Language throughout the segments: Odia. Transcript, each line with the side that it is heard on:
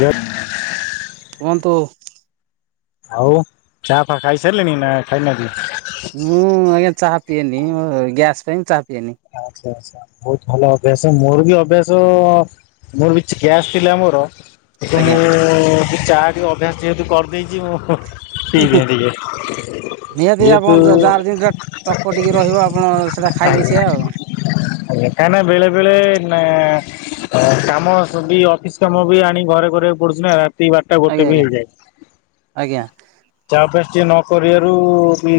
left: ଜୟ।
right: କୁହନ୍ତୁ?
left: ଆଉ ଚା ଫା ଖାଇ ସାରିଲେଣିି ନା ଖାଇ ନାହାନ୍ତି।
right: କିଏ ମୁଁ ଗ୍ୟାସ ପାଇଁ ଚା ପିଏନି।
left: ଆଚ୍ଛା ବହୁତ ଭଲ ଅଭ୍ୟାସ ମୋର ବି ଅଭ୍ୟାସ ମୋର ବି ଗ୍ୟାସ ଥିଲା ମୋର ସେ ମୁଁ
right: ଆଜ୍ଞା
left: ଚା ଟିକେ ଅଭ୍ୟାସ ଯେହେତୁ କରିଦେଇଛି ମୁଁ ପିଇବି ଟିକେ।
right: ନିହାତି
left: ଯେହେତୁ
right: ଆପଣ ଯାହାର ଜିନି ଟକ ଟିକେ ରହିବ ଆପଣ ସେଇଟା ଖାଇବେ ସେଇଆ।
left: ତାହାନେ ବେଳେବେେଳେ ନ କାମ ସବୁ ଅଫିସ କାମ ବି ଆଣି ଘରେ କରିବାକୁ ପଡୁଛି ନା। ତି ବାର ଟା
right: ଆଜ୍ଞା
left: ଗୋଟେ ବି
right: ଆଜ୍ଞା
left: ହେଇଯାଏ।
right: ଆଜ୍ଞା
left: ଚା ଅଭ୍ୟାସ ଟିକେ ନ କରିବାରୁ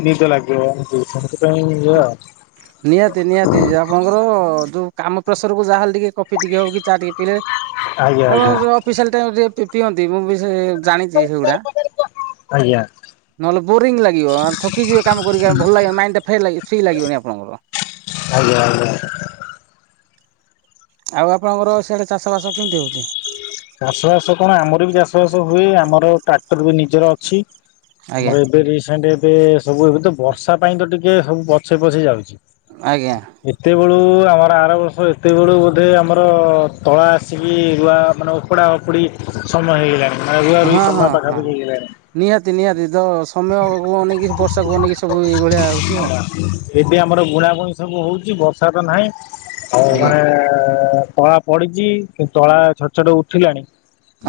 left: ନିଦ ଲାଗିବ [unintelligible] ଆଉ।
right: ନିହାତି ନିହାତି ଇଏ ଆପଣଙ୍କର ଯୋଉଁ କାମ ପ୍ରେସରକୁୁ ଯାହାହେଲେ ଟିକେ କଫି ଟିକେ ହଉ କି ଚା ଟିକେ ପିଇଲେ
left: ଆଜ୍ଞା
right: ଆଉ
left: ଆଜ୍ଞା
right: ଅଫିସିଆ ଟାଇମ ପିଅନ୍ତି ମୁଁ ବି ସେ ଜାଣିଛି ସେଗୁଡା।
left: ଆଜ୍ଞା
right: ନହେଲେ ବୋରିଙ୍ଗ ଲାଗିବ ଥକିଯିବେ କାମ କରି ଭଲ ଲିବ ମଇଣ୍ଡ ଟା ଫ୍ରେଶ ଲାଗି
left: ଆଜ୍ଞା ଆଜ୍ଞା।
right: ଆଉ ଆପଣଙ୍କର ସିଆଡେ ଚାଷ ବାସ କେମିତି ହଉଛି?
left: ଚାସବାସ ହୁଏ ଆମର ଟ୍ରାକ୍ଟର ବି ନିଜର ଅଛି
right: ଆଜ୍ଞା
left: ଆମର ଏବେ ରିସେଣ୍ଟ ଏବେ ସବୁ ଏବେ ତ ବର୍ଷା ପାଇଁ ତ ଟିକେ ସବୁ ପଛେଇ ପଛେଇ ଯାଉଛି।
right: ଆଜ୍ଞା
left: ଏତେବେଳୁ ଆମର ଆର ବର୍ଷ ହଁ ଏତେବେଳୁ ବୋଧେ ଆମର ତଳା ଆସିକି ରୁଆ ମାନେ ଉପଡ଼ା ଉପୁଡ଼ି ସମୟ ହେଇଗଲାଣି ମାନେ ରୁଆ ରୁଇ
right: ହଁ
left: ସମୟ
right: ହଁ ହଁ।
left: ପାଖାପାଖି ହେଇଗଲାଣି।
right: ନିହାତି ନିହାତି ତ ସମୟ କୁ ନେଇକି ବର୍ଷାକୁୁ ନେଇକି ସବୁ ଏଇ ଭଳିଆ ହଉଛି ଆଉ।
left: ଏବେ ଆମର ବୁଣାବୁଣି ସବୁ ହେଉଛି ବର୍ଷା ତ ନାହିଁ ଆଉ
right: ଆଜ୍ଞା
left: ମାନେ ତଳା ପଡିଛି କିନ୍ତୁ ତଳା ଛୋଟ ଛୋଟ ଉଠିଲାଣି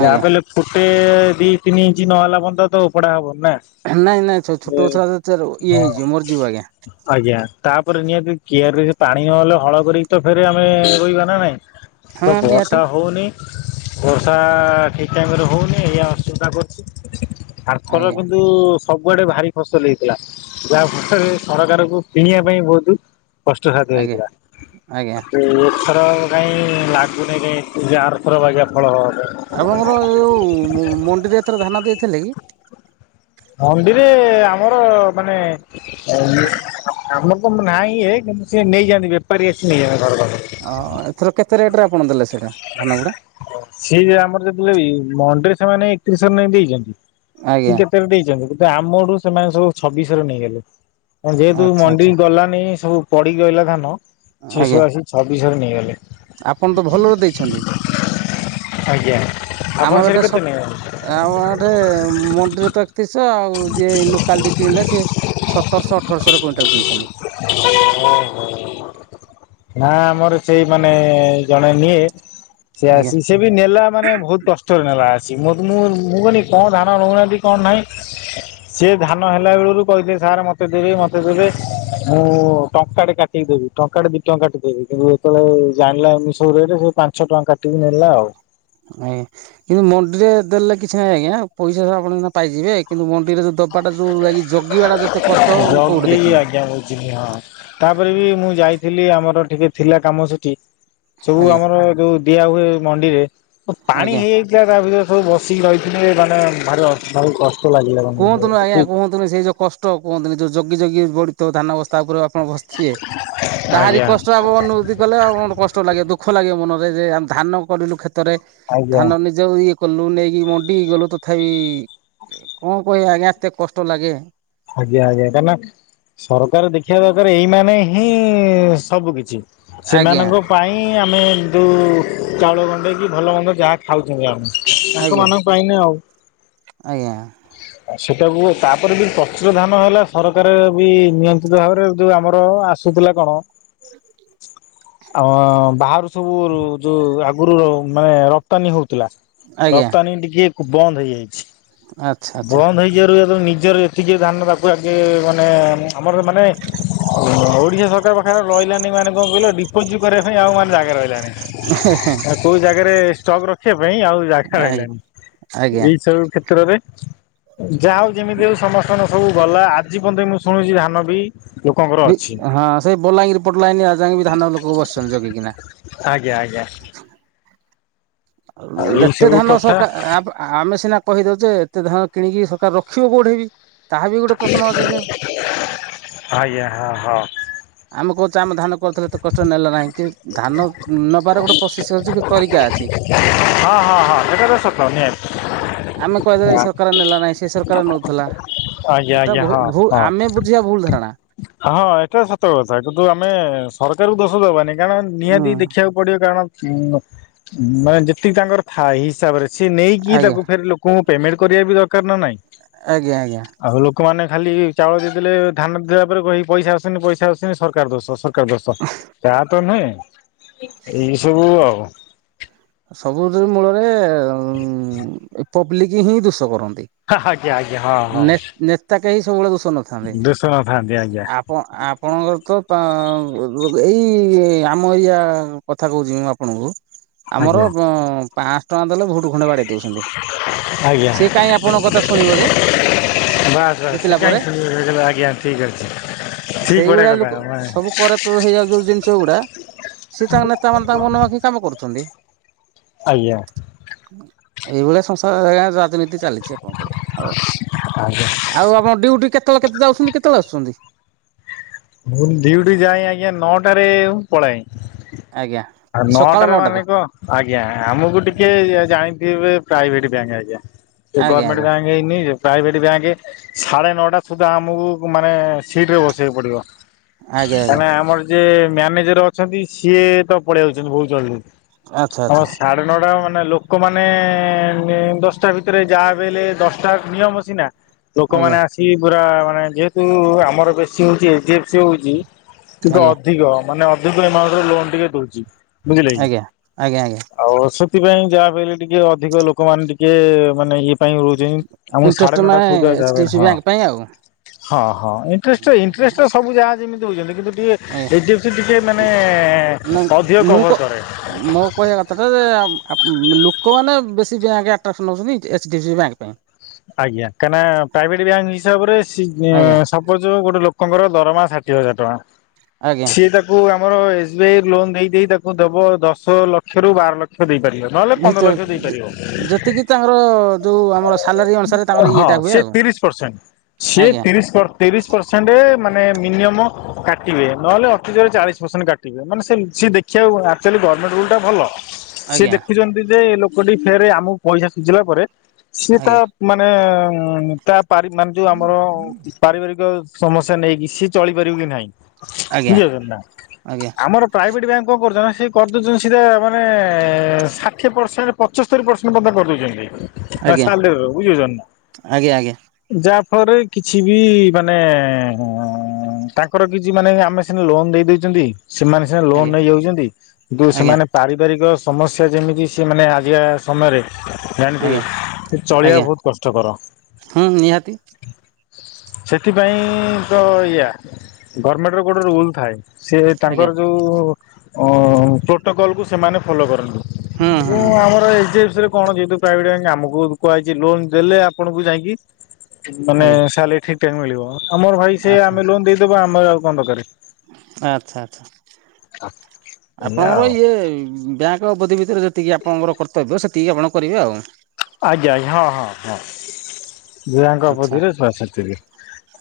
left: ଯାହା
right: ଆଜ୍ଞା
left: ବି ହେଲେ ଗୋଟେ ଦୁଇ ତିନି ଇଞ୍ଚ ନହେଲା ବନ୍ଦ ତ ଉପଡ଼ା ହେବ।
right: ନାଇଁ ନାଇଁ ଛୋଟ ଗଛରା ଇଏ
left: ହଁ
right: ହେଇଯିବ ମରିଯିବ ଆଜ୍ଞା
left: ଆଜ୍ଞା ତା ପରେ ନିହାତି କିଆରି ସେ ପାଣି ନହେଲେ ହଳ କରି ତ ଫେରେ ଆମେ ରୋଇବା ନା ନାଇଁ ତ
right: ହଁ ନିହାତି।
left: ବର୍ଷା ହଉନି। ବର୍ଷା ଠିକ ଟାଇମ ରେ ହଉନି ଏଇଆ ଅସୁବିଧା କରୁଛି। ଆରଥର
right: ଆଜ୍ଞା
left: କିନ୍ତୁ ସବୁଆଡେ ଭାରି ଫସଲ ହେଇଥିଲା ଯାହା ଫଳରେ ସରକାରଙ୍କୁ କିଣିବା ପାଇଁ ବହୁତ କଷ୍ଟ ସାଧ୍ୟ
right: ଆଜ୍ଞା
left: ହେଇଥିଲା
right: ଆଜ୍ଞା
left: ଥର କାହିଁ ଲାଗୁନି କାଇଁ ଆରଥର ବାଜା ଫଳ ପାଇଁ।
right: ଆପଣଙ୍କର ଯୋଉ ମଣ୍ଡିରେ ଏଥର ଧାନ ଦେଇଥିଲେ କି?
left: ମଣ୍ଡିରେ ଆମର ମାନେ ଆମ ତ ନାହିଁଇଏ କିନ୍ତୁ ସେ ନେଇଯାନ୍ତି ବେପାରୀ ଆସି ନେଇଯାଆନ୍ତି। ଘର ପାଖରୁ।
right: ଓ ଏଥର କେତେ ରେଟ ରେ ଆପଣ ଦେଲେ ସେଟା?
left: ସେ ଯେ ଆମର ଯେତେବେଳେ ମଣ୍ଡିରେ ସେମାନେ ଏକତିରିଶ ନାଖେ ଦେଇଛନ୍ତି।
right: ଆଜ୍ଞା
left: କି କେତେ ଦେଇଛନ୍ତି କିନ୍ତୁ ଆମଠୁ ସେମାନେ ସବୁ ଛବିଶ ଶହ ରେ ନେଇଗଲେ। ଯେହେତୁ
right: ଆଚ୍ଛା
left: ମଣ୍ଡି
right: ଆଚ୍ଛା
left: ଗଲାନି ସବୁ ପଡି ଗହଲା ଧାନ ସେ! ! ! !
right: ଆଜ୍ଞା।
left: ସବୁ ଆସିକି ଛବିଶ ଶହ ରେ ନେଇଗଲେ।
right: ଆପଣ ତ ଭଲରେ ଦେଇଛନ୍ତି।
left: ଆଜ୍ଞା ଆପଣ ସେଇଠି କେତେ ନିଅନ୍ତି?
right: ଆଉଟେ ମଣ୍ଡିରେ ତ ଛତିସ ଆଉ ଯିଏ ଲୋକାଲ କିଣିଲା ସେ ସତ ଶହ ଅଠରଶହ କୁଇଣ୍ଟାଲ କିଣୁଛନ୍ତି।
left: ନା ଆମର ସେଇ ମାନେ ଜଣେ ନିଏ ସେ
right: ଆଜ୍ଞା।
left: ଆସି ସେ ବି ନେଲା ମାନେ ବହୁତ କଷ୍ଟରେ ନେଲା ଆସି [unintelligible] ମୁଁ ମୁଁ କହିନି କଣ ଧାନ ନଉନାହାନ୍ତି କଣ ନାହିଁ। ସିଏ ଧାନ ହେଲା ବେଳରୁ କ କହିଥିଲେ ସାର୍ ମତେ ଦେବେ ମତେ ଦେବେ। ମୁଁ ଟଙ୍କା ଟେ କାଟିକି ଦେବି ଟଙ୍କାଟେ ଦିଇ ଟଙ୍କା କାଟି ଦେବି କିନ୍ତୁ ଯେତେବେଳେ ଜାଣିଲା ଏମିତି ସବୁ ରେଟ ସେ ପାଞ୍ଚ ଟଙ୍କା କାଟିକି ନେଲା ଆଉ।
right: ଆଜ୍ଞା କିନ୍ତୁ ମଣ୍ଡିରେ ଦେଲେ କିଛି ନାହିଁ ଆଜ୍ଞା ପଇସା ଆପଣ ପାଇଯିବେ କିନ୍ତୁ ମଣ୍ଡିରେ ଯଦି ମୁଁ କୋଉଠି
left: ଜଲଗି
right: ଦେଖିନି
left: ଆଜ୍ଞା ବୁଝିନି ହଁ ତାପରେ ବି ମୁଁ ଯାଇ ଥିଲି ଆମର ଟିକେ ଥିଲା କାମ ସେଠି ସବୁ
right: ଆଜ୍ଞା
left: ଆମର ଯୋଉ ଦିଆ ହୁଏ ମଣ୍ଡିରେ ପାଣି
right: ଆଜ୍ଞା
left: ହେଇଯାଇଥିଲା ତା ଭିତରେ ସବୁ ବସିକି ରହିଥିଲେ ମାନେ ଭାରି କଷ୍ଟ ଲାଗିବ
right: କୁହନ୍ତୁନି
left: ନିଜକୁ
right: ଆଜ୍ଞା କୁହନ୍ତୁନି ସେ ଯୋଉ କଷ୍ଟ କୁହନ୍ତିନି ଯୋଉ ଯବି ଯବି ବଢ଼ିଥିବ ଧାନ ବ ତାପରେ ଆପଣ ବସିଥିବେ ତାହାରି
left: ଆଜ୍ଞା
right: କଷ୍ଟ ଆବ ଅନୁଭୂତି କଲେ ଆ କ କଷ୍ଟ ଲାଗେ ଦୁଃଖ ଲାଗେ ମନ ସେ ଧାନ କଲୁ କ୍ଷେତରେ
left: ଆଜ୍ଞା।
right: ଧାନ ନିଜ ଇଏ କଲୁ ନେଇକି ମଣ୍ଡି ଗଲୁ ତଥାପି କଣ କହେ ଆଜ୍ଞା ଏତେ କଷ୍ଟ ଲାଗେ।
left: ଆଜ୍ଞା ଆଜ୍ଞା ସରକାର ଦେଖିବା ଦରକାର ଏଇ ମାନେ ହିଁ ସବୁ କିଛି।
right: ଆଜ୍ଞା
left: ସେମାନଙ୍କ ପାଇଁ ଆମେ ଯେଉ ଚାଉଳ ଗଣ୍ଡେଇକି ଭଲ ମନ୍ଦ ଯାହା ଖାଉ ତାଙ୍କ
right: ଆଜ୍ଞା
left: ମାନଙ୍କୁ ପାଇନୁ ଆଉ।
right: ଆଜ୍ଞା
left: ସେଟାକୁ ତାପରେ ବି ପ ଯୋଉ ଧାନ ହେଲା ସରକାର ବି ନିୟନ୍ତିିତ ଭାବରେ ଯୋଉ ଆମର ଆସୁଥିଲା କଣ ଆ ବାହାରୁ ସବୁ ଯୋଉ ଆଗରୁ ମାନେ ରପ୍ତାନୀ ହଉ ଥିଲା
right: ଆଜ୍ଞା
left: ରପ୍ତାନୀ ଟିକେ କୁ ବନ୍ଦ ହେଇଯାଇଛି
right: ଆଚ୍ଛା ଆଚ୍ଛା
left: ବନ୍ଦ ହେଇଯିବାରୁ ଯେତେବେ ନି ନିଜର ଏଥିକି ଧାନ ଆଜି ଆଗେ ମାନେ ଆମର ମାନେ ଓ ଓଡ଼ିଶା ସରକାର ପାଖରେ ରହିଲାନି ମାନେ କଣ କହିଲ ଡ଼ିପୋଜିଟ୍ କରିବା ପାଇଁ ଆଉ ମାନେ [unintelligible] ରହିଲାନି। ଆଉ କୋଉ ଜାଗାରେ ଷ୍ଟକ୍ ରଖ ଖିବା ପାଇଁ ଆଉ ଜାଗା
right: ଆଜ୍ଞା
left: ରହିଲାନି
right: ଆଜ୍ଞା
left: ଏଇ ସବୁ କ୍ଷେତ୍ରରେ ଯା ହଉ ଯେମିତି ସମସ୍ତେ ଗଲା ଆଜି ପନ୍ତେ ମୁଁ ଶୁଣୁଛି ଧାନ ବି ଲୋକଙ୍କର
right: ବି
left: ଅଛି।
right: ହଁ ସେ ବଲାଙ୍ଗିରି ପଟ ଲାଇନି ଆଜି ଜାଙ୍କେ ବି ଧାନ ଲୋକ ବସିଛନ୍ତି ଜଗିକିନା।
left: ଆଜ୍ଞା ଆଜ୍ଞା। ଆଉ
right: ଅ
left: ଏଇ
right: ଏତେ
left: ସବୁ
right: ଧାନ
left: କଥା
right: ସକାସେ ଆ ଆମେ ସିନା କହି ଦଉଚେ ଏତେ ଧାନ କିଣିକି ସରକାର ରଖିବ କୋଉଠି ବି ତାହା ବି ଗୋଟେ ପ୍ରଶ୍ନ ବାଚୀ ଯ
left: ଆଜ୍ଞା ହଁ ହଁ।
right: ଆମେ କହୁଛେ ଆମେ ଧାନ କରିଥିଲେ ତ କଷ୍ଟ ନେଲ କାହିଁକି ଧାନ ନବାର ଗୋଟେ ପ୍ରୋସେସ ଅଛି କି ତରିକା ଅଛି।
left: ହଁ ହଁ ହଁ ସେଟା ତ ସତ ନିହାତି
right: କାର ନଉଥିଲା
left: ଆଜ୍ଞା
right: ଏଟା
left: ଆଜ୍ଞା
right: ଭୁ
left: ହଁ
right: ଭୁ
left: ହଁ।
right: ଆମେ ବୁଝିବା ଭୁଲ ଧା
left: ହଁ ଏଟା ସତ କଥା କିନ୍ତୁ ଆମେ ସରକାର କୁ ଦୋଷ ଦବାନି। କାରଣ
right: ହୁଁ
left: ନିହାତି ଦେଖିବାକୁ ପଡ଼ିବ କାରଣ ଉ ମାନେ ଯେତିକି ତାଙ୍କର ଥାଏ ହିସାବରେ ସି ନେଇକି
right: ଆଜ୍ଞା
left: ତାକୁ ଫେର ଲୋକଙ୍କୁ ପେମେଣ୍ଟ କରିବା ବି ଦରକାର ନା ନାହିଁ।
right: ଆଜ୍ଞା ଆଜ୍ଞା।
left: ଖାଲି ଚାଉଳ ଦେଇ ଦେଲେ ଧାନ ଦେବା ପରେ କହି ପଇସା ଆସୁନି ପଇସା ଆସୁନି ସରକାର ଦୋଷ ସ ଏକା ଦୋଷ ତା ତ ନୁହେଁ ଏଇ ସବୁ ଆଉ।
right: ସବୁଦି ମୂଳରେ ଏ ପବ୍ଲିକ୍ ହିଁ ଦୋଷ କର
left: ହା ଆଜ୍ଞା ଆଜ୍ଞା। ହଁ ହଁ
right: ନେ ନେତା କାହିଁ ସବୁବେଳେ ଦୋଷ ନଥାନ୍ତି
left: ଦୋଷ ନଥାନ୍ତି ଆଜ୍ଞା।
right: ଆପଣ ଆପଣଙ୍କର ତ ପାଆ ରୁ ଏଇ ଆମ ଇଆ କଥା କହୁଛି ମୁଁ ଆପଣଙ୍କୁ। ଆମର
left: ଆଜ୍ଞା
right: ମ ପାଶହ ଟଙ୍କା ଦେଲେ ଭୋଟ ଖଣ୍ଡେ ବାଡ଼େ ଇ ଦଉଛନ୍ତି
left: ଆଜ୍ଞା
right: ସେ କାହିଁ ଆପଣଙ୍କ କଥା ଶୁଣିବ ଯେ। ଜିତିଲା ପରେ ! ! ! ! ! ! ! ! ! ! ସେଇଭଳିଆ ଲୋକ ସବୁ କରରେପଟ ହେଇଯାଉଚନ୍ତି ଜିନିଷକୁ ପଡ଼ା ସିଏ ତାଙ୍କ ନେତା ମାନେ ତାଙ୍କ ମନେ ମାଖି କାମ କରୁଛନ୍ତି।
left: ଆଜ୍ଞା।
right: ଏଇଭଳିଆ ସଂସ ଆ ରାଜନୀତି ଚାଲିଛି କଣ କରିବା ହଉ।
left: ଆଜ୍ଞା।
right: ଆଉ ଆପଣ ଡ୍ୟୁଟି କେତେବେଳେ କେତେ ଯାଉଛନ୍ତି କେତେବେଳେ ଆସୁଛନ୍ତି?
left: ବେ ପଳାଏଁ।
right: ଆଜ୍ଞା
left: ଆଉ ନଅଟାରେ ମାନେ କ ଆଜ୍ଞା ଆମକୁ ଟିକେ ଏ ଜାଣିଥିବେ। ପ୍ରାଇଭେଟ ବ୍ୟାଙ୍କେ ଆଜ୍ଞା
right: ଆଜ୍ଞା
left: ଗର୍ମେଣ୍ଟ
right: ଆଜ୍ଞା
left: ବ୍ୟାଙ୍କେ ହେଇନି ଯେ ପ୍ରାଇଭେଟ ବ୍ୟାଙ୍କେ ସାଢ଼େ ନଅଟା ସୁଦ୍ଧା ଆମକୁ ମାନେ ସିଟରେ ବସିବାକୁ ପଡ଼ିବ।
right: ଆଜ୍ଞା ଆଜ୍ଞା।
left: ଯେ ମ୍ୟାନେଜର ଅଛନ୍ତି ସିଏ ତ ପଳେଇ ଆସୁଛନ୍ତି ବହୁତ ଜଳଦି।
right: ଆଚ୍ଛା
left: ହ
right: ଆଚ୍ଛା
left: ସାଢ଼େ ନଅଟା ମାନେ ନା ଲୋକମାନେ ଏ ଦଶଟା ଭିତରେ ଯାହାବି ହେଲେ ଦଶଟା ନିୟମ ସିନା ଲୋକମାନେ
right: ଆଜ୍ଞା
left: ଆସି ପୁରା ମାନେ ଯେହେତୁ ଆମର ବେଶୀ ହଉଚି ଏଜେନ୍ସି ହଉଛି। ଟିକେ
right: ଆଜ୍ଞା
left: ଅଧିକ ମାନେ ଅଧିକ ଏମାଉଣ୍ଟର ଲୋନ ଟିକେ ଦଉଛି। ବୁଝିଲେ କି।
right: ଆଜ୍ଞା ଆଜ୍ଞା ଆଜ୍ଞା।
left: ଆଉ ସ ସେଥିପାଇଁ ଯାହାବି ହେଲେ, ଟିକେ ଅଧିକ ଲୋକମାନେ ଟିକେ, ମାନେ ଇଏ ପାଇଁ ରହୁଛି, ଆମକୁ ସାଢ଼େ
right: ଇଣ୍ଟରେଷ୍ଟ
left: ନଅଟା
right: ମାନେ
left: ସୁଦ୍ଧା ଯାହା
right: H D
left: B,
right: F C
left: ହଁ।
right: ବ୍ୟାଙ୍କ ପାଇଁ ଆଉ
left: ହଁ ହଁ। ଇଣ୍ଟ୍ରେଷ୍ଟ ଇଣ୍ଟ୍ରେଷ୍ଟ ସବୁ ଯାହା ଯେମିତି ହେଉଛନ୍ତି। କିନ୍ତୁ ଟିକି
right: ଆଜ୍ଞା
left: ଏଫ୍ ଡି ଏସ୍ ଟିକେ ମାନେ
right: ନାଇଁ
left: ଅଧିକ
right: ମୁଁ କ
left: କଭର୍ କରେ।
right: ମୋ କହିବା କଥାଟା ଯେ, ଆପ ଲୋ କୋ, ମାନେ ବେଶୀ୍ ବ୍ୟାଙ୍କ୍ ଆଟାଚ ନେଉଛନ୍ତି, H D F C bank ପାଇଁ।
left: ଆଜ୍ଞା କାଁହିଁ କିନା ପ୍ରାଇଭେଟ ବ୍ୟାଙ୍କ ହିସାବରେ
right: ଆଜ୍ଞା
left: ସି-ସୋପୋଚ ଗୋଟେ ଲୋ କଙ୍କର ଦରମା ଷାଠିଏ ହଜାର
right: ଆଜ୍ଞା
left: ଟଙ୍କା। ସିଏ ତାକୁ ଧର ଏସ୍ ବି ଆଇ ଲୋନ୍ ଦେଇ ଦେଇ ତାକୁ ଦେବ ଦଶ ଲକ୍ଷରୁ ବାର ଲକ୍ଷ ଦେଇ
right: ଭିତରେ ଯେତିକି ତାଙ୍କର ଯୋଉ ଆମର ସାଲାରୀ ଅନୁସାରେ ତାଙ୍କର
left: ହଁ
right: ଇଏଟା ହୁଏ
left: ସେ
right: ଆଉ
left: ତିରିଶ ପର୍ସେଣ୍ଟ। ସେ
right: ଆଜ୍ଞା
left: ତିରିଶ ପର୍ସେ- ତିରିଶ ପର୍ସେଣ୍ଟ ମାନେ ମିନି ମମ୍ କାଟିବେ ନହେଲେ ଅତି କମ୍ ରେ ଚଳିସି ପର୍ସେଣ୍ଟ କାଟିବେ। ମାନେ ସେ ଦେଖିବାକୁ ଆକ୍ଚୁଆଲି ଗୋର୍ମେଣ୍ଟ୍ ରୁଲ ଟା ଭଲ। ସିଏ
right: ଆଜ୍ଞା
left: ଦେଖୁଛନ୍ତି ଯେ, ଏ ଲୋକଟି ଫେରେ ଆମକୁ ପଇସା ସୁୁଝିଲା ପରେ ସିଏ ତା
right: ଆଜ୍ଞା
left: ମାନେ ତା ପାରି ମାନେ ଯୋଉ ଆମର ପାରିବାରିକ ସମସ୍ୟା ନେଇକି ସିଏ ଚଳିପାରିବ କି ନାହିଁ?
right: ଆଜ୍ଞା
left: ବୁଝିପାରୁଛନ୍ତି ନା।
right: ଆଜ୍ଞା
left: ଆମର ପ୍ରାଇଭେଟ ବ୍ୟାଙ୍କ୍ କଣ କରୁଛନ୍ତି ନା ସେ କରିଦେଉଛନ୍ତି ସେଇଟା ମାନେ ଷାଠିଏ ପର୍ସେଣ୍ଟ ପଚସ୍ତରୀ ପର୍ସେଣ୍ଟ ବୋଧେ କରିଦଉଛନ୍ତି?
right: ଆଜ୍ଞା
left: [unintelligible]
right: ଆଜ୍ଞା ଆଜ୍ଞା।
left: ଯାହା ଫଅରେ କିଛି ବି ମାନେ ହଁ ତାଙ୍କର କିଛି ମାନେ ଆମେ ସିନା ଲୋନ ଦେଇଦେଇଛନ୍ତି। ସେମାନେ ସିନା ଲୋନ୍ ନେଇ ଯାଉଛନ୍ତି। କିନ୍ତୁ ସେମାନେ ପାରିବାରିକ ସମସ୍ୟା ଯେମିତି ସେ ମାନେ ଆଜିକା ସମୟରେ, ଜାଣିଥିବେ।
right: ଆଜ୍ଞା
left: ଚଳିବାକୁ
right: ଆଜ୍ଞା ହୁଁ ନିହାତି।
left: ସେଥିପାଇଁ ତ ଏଇଆ, ଗଭର୍ଣମେଣ୍ଟ ର ଗୋଟେ ରୁଲ ଥାଏ। ସେ
right: ଆଜ୍ଞା
left: ତାଙ୍କର ଯୋଉ ଅ ପ୍ରୋଟୋକଲ କୁ ସେମାନେ ଫଲୋ କରନ୍ତି।
right: ହୁଁ ହୁଁ
left: ଏବଂ ଆମର ଏସ୍ ଡି ଏଫ୍ ସି ରେ କଣ? ଯେହେତୁ ପ୍ରାଇଭେଟ୍ ଆମକୁ କୁହାଯାଇଛି ଯିଏ ଲୋନ ଦେଲେ, ଆପଣଙ୍କୁ ଯାଇକି ମାନେ
right: ଆଜ୍ଞା
left: ସାଲାରୀ ଠିକ୍ ଟାଇମ୍ ରେ ମିଳିବ। ସମର ଭାଇ ସେ ଆମେ ଲୋନ ଦେଇଦବୁ ଆମର ଆଉ କଣ ଦରକାର।
right: ଆଛା ଆଛା।
left: ଏଇଆ
right: ଆପଣଙ୍କର
left: ଆଉ
right: ଇଏ ବ୍ୟାଙ୍କ୍ ବୋଧେ ବି ଏଥିରେ ଯେତିକି ଆପଣଙ୍କର କର୍ତ୍ତବ୍ୟ, ସେତିକି ଆପଣ କରିବେ ଆଉ।
left: ଆଜ୍ଞା ଆଜ୍ଞା। ହଁ ହଁ ହଁ। ଛୁଆଙ୍କ
right: ଆଚ୍ଛା
left: ବୁଧିରେ ଛୁଆ ସେତିକି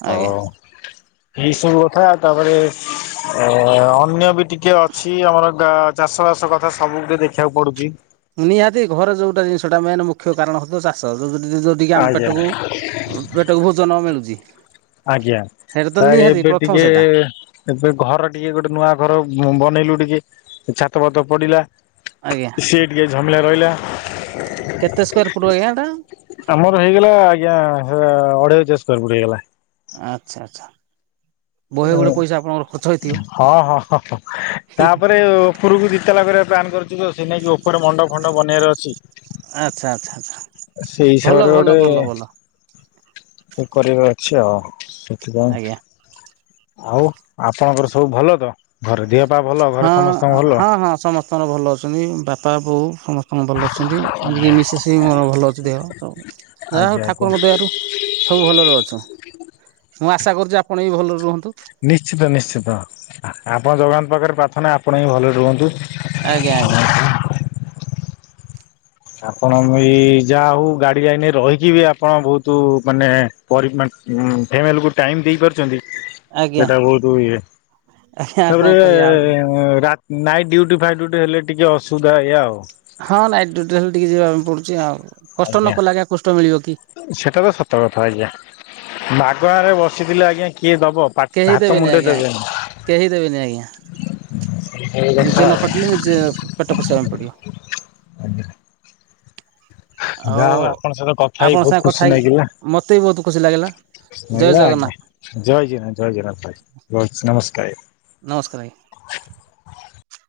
right: ଆଜ୍ଞା।
left: ହଉ। ଏଇ ସବୁ କଥା ତାପରେ ଅ-ଅନ୍ୟ ବି ଟିକେ ଅଛି। ଆମର ଗା ଚାଷବାସ କଥା ସବୁ ଗୁଡା ଦେଖିବାକୁ ପଡୁଛି।
right: ନିହାତି ଘରେ ଯୋଉଟା ଜିନିଷଟା ମେନ ମୁଖ୍ୟ କାରଣ ହଉ ଥିବ ଚାଷ। ଯଦ କିି ଆମ
left: ଆଜ୍ଞା
right: ପେଟକୁ, ପେଟକୁ ଭୋଜନ ମିଳୁଛି।
left: ଆଜ୍ଞା।
right: ସେଇଟା ତ
left: ସାର୍
right: ନିହାତି
left: ଏବେ
right: ପ୍ରଥମ
left: ଟିକେ,
right: ସେଇଟା
left: ଏବେ ଘର ଟିକେ ଗୋଟେ ନୂଆ ଘର ବନେଇଲୁ ଟିକେ କେ, ଛାତ, ପାତ ପଡିଲା।
right: ଆଜ୍ଞା।
left: ସିଏ ଟିକେ ଝାମଲା ରହିଲା।
right: କେତେ ସ୍କୋୟାର ଫୁଟ ଆଜ୍ଞା ଏଟା
left: ଆମର ହେଇଗଲା ଆଜ୍ଞା, ଅଢେଇସହ ସ୍କୋୟାର ଫୁଟ୍ ହେଇଗଲା।
right: ଆଚ୍ଛା ଆଚ୍ଛା। ବହେ ଗୁଡେ ପଇସା ଆପଣଙ୍କର ଖର୍ଚ୍ଚ ହେଇଥିବ
left: ହଁ ହଁ। ତାପରେ ଉପରକୁ ଦି ତାଲା କରିବା ପାଇଁ, ପ୍ଲାନ କରୁଛୁ ତ ସେ ନେଇକି ଉପରେ ମଣ୍ଡପ, ଫଣ୍ଡପ ବନିବାର ଅଛି।
right: ଆଚ୍ଛା ଆଚ୍ଛା ଆଚ୍ଛା
left: ସେଇ
right: ଭଲ ଭଲ
left: ହିସାବରେ
right: ଭଲ ଭଲ
left: ସେ କରିବାର ଅଛି ଆଉ, ସେଥିପାଇଁ।
right: ଆଜ୍ଞା।
left: ଆଉ ଆପଣଙ୍କର ସବୁ ଭଲ ତ? ଘରେ ଦେହ ପା ଭଲ ଘରେ
right: ହଁ
left: ସମସ୍ତଙ୍କ ଭଲ
right: ହଁ ହଁ ସମସ୍ତଙ୍କର ଭଲ ଅଛନ୍ତି ବାପା ବୋଉ ସମସ୍ତଙ୍କ ଭଲ ଅଛନ୍ତି ଏମିତି ମିସେସ୍ ବି ମୋର ଭଲ ଅଛି ଦେହ ସବୁ ଯାହା ହଉ
left: ଆଜ୍ଞା ଆଜ୍ଞା।
right: ଠାକୁରଙ୍କ ଦେହରୁ ସବୁ ଭଲରେ ଅଛୁ ମୁଁ ଆଶା କରୁଛି ଆପଣ ବି ଭଲରେ ରୁହନ୍ତୁ
left: ନିଶ୍ଚିତ ନିଶ୍ଚିତ ଆପଣ ଜଗନ୍ନାଥ ପାଖରେ ପ୍ରାର୍ଥନା ଆପଣ ହିଁ ଭଲରେ ରୁହନ୍ତୁ।
right: ଆଜ୍ଞା ଆଜ୍ଞା।
left: ଆପଣ ଏଇ ଯା ହଉ ଗାଡି ଯାଇନେ ରହିକି ବି ଆପଣ ବହୁତ ମାନେ ପରିମା ହଁ ଫ୍ୟାମିଲି କୁ ଟାଇମ ଦେଇ ପାରୁଛନ୍ତି?
right: ଆଜ୍ଞା
left: ସେଟା ବହୁତ ଇଏ
right: ଆଜ୍ଞା କଣ
left: ତାପରେ
right: କରିବା ଆଉ
left: ରା ନାଇଟି ଡ୍ୟୁଟି ଫାଇଟି ଡ୍ୟୁଟି ହେଲେ ଟିକେ ଅସୁବିଧା ଏଇୟା ଆଉ।
right: ହଁ ନାଇଟ ଡିଉଟି ହେଲେ ଟିକେ ଯିବା ପାଇଁ ପଡୁଛି ଆଉ କଷ୍ଟ ନ କଲେ ଆଜ୍ଞା କୁଷ୍ଟ ମିଳିବ କି।
left: ସେଟା ତ ସତ କଥା ଆଜ୍ଞା ମାଗଣା ରେ ବସିଥିଲେ ଆଜ୍ଞା କିଏ ଦବ ପା
right: କେହି
left: ଭାତ
right: ଦେବେନି
left: ମୁଣ୍ଡେ
right: ଆଜ୍ଞା କେହି ଆଜ୍ଞା
left: ଦେବେନି ସେଇ କଥା
right: ନିଜେ ନ
left: ଆଉ
right: ଖଟିଲେ ନିଜେ ପେଟ ପୋଷିବା ପାଇଁ ପଡିବ।
left: ଯାହା
right: ଆଉ
left: ହଉ ଆପଣଙ୍କ ସହିତ କଥା ହେଇ
right: ଆପଣଙ୍କ
left: ବହୁତ
right: ସାଙ୍ଗେ କଥା
left: ଖୁସି
right: ହେଇ
left: ନାଗିଲା।
right: ମତେ ବି ବହୁତ ଖୁସି ଲାଗିଲା ଜୟ
left: ଆଜ୍ଞା
right: ଜଗନ୍ନାଥ
left: ଜୟ [unintelligible] ଜୟ [unintelligible] ରହୁଛି ନମସ୍କାରେ।
right: ନମସ୍କାର ଆଜ୍ଞା।
left: [inaudible]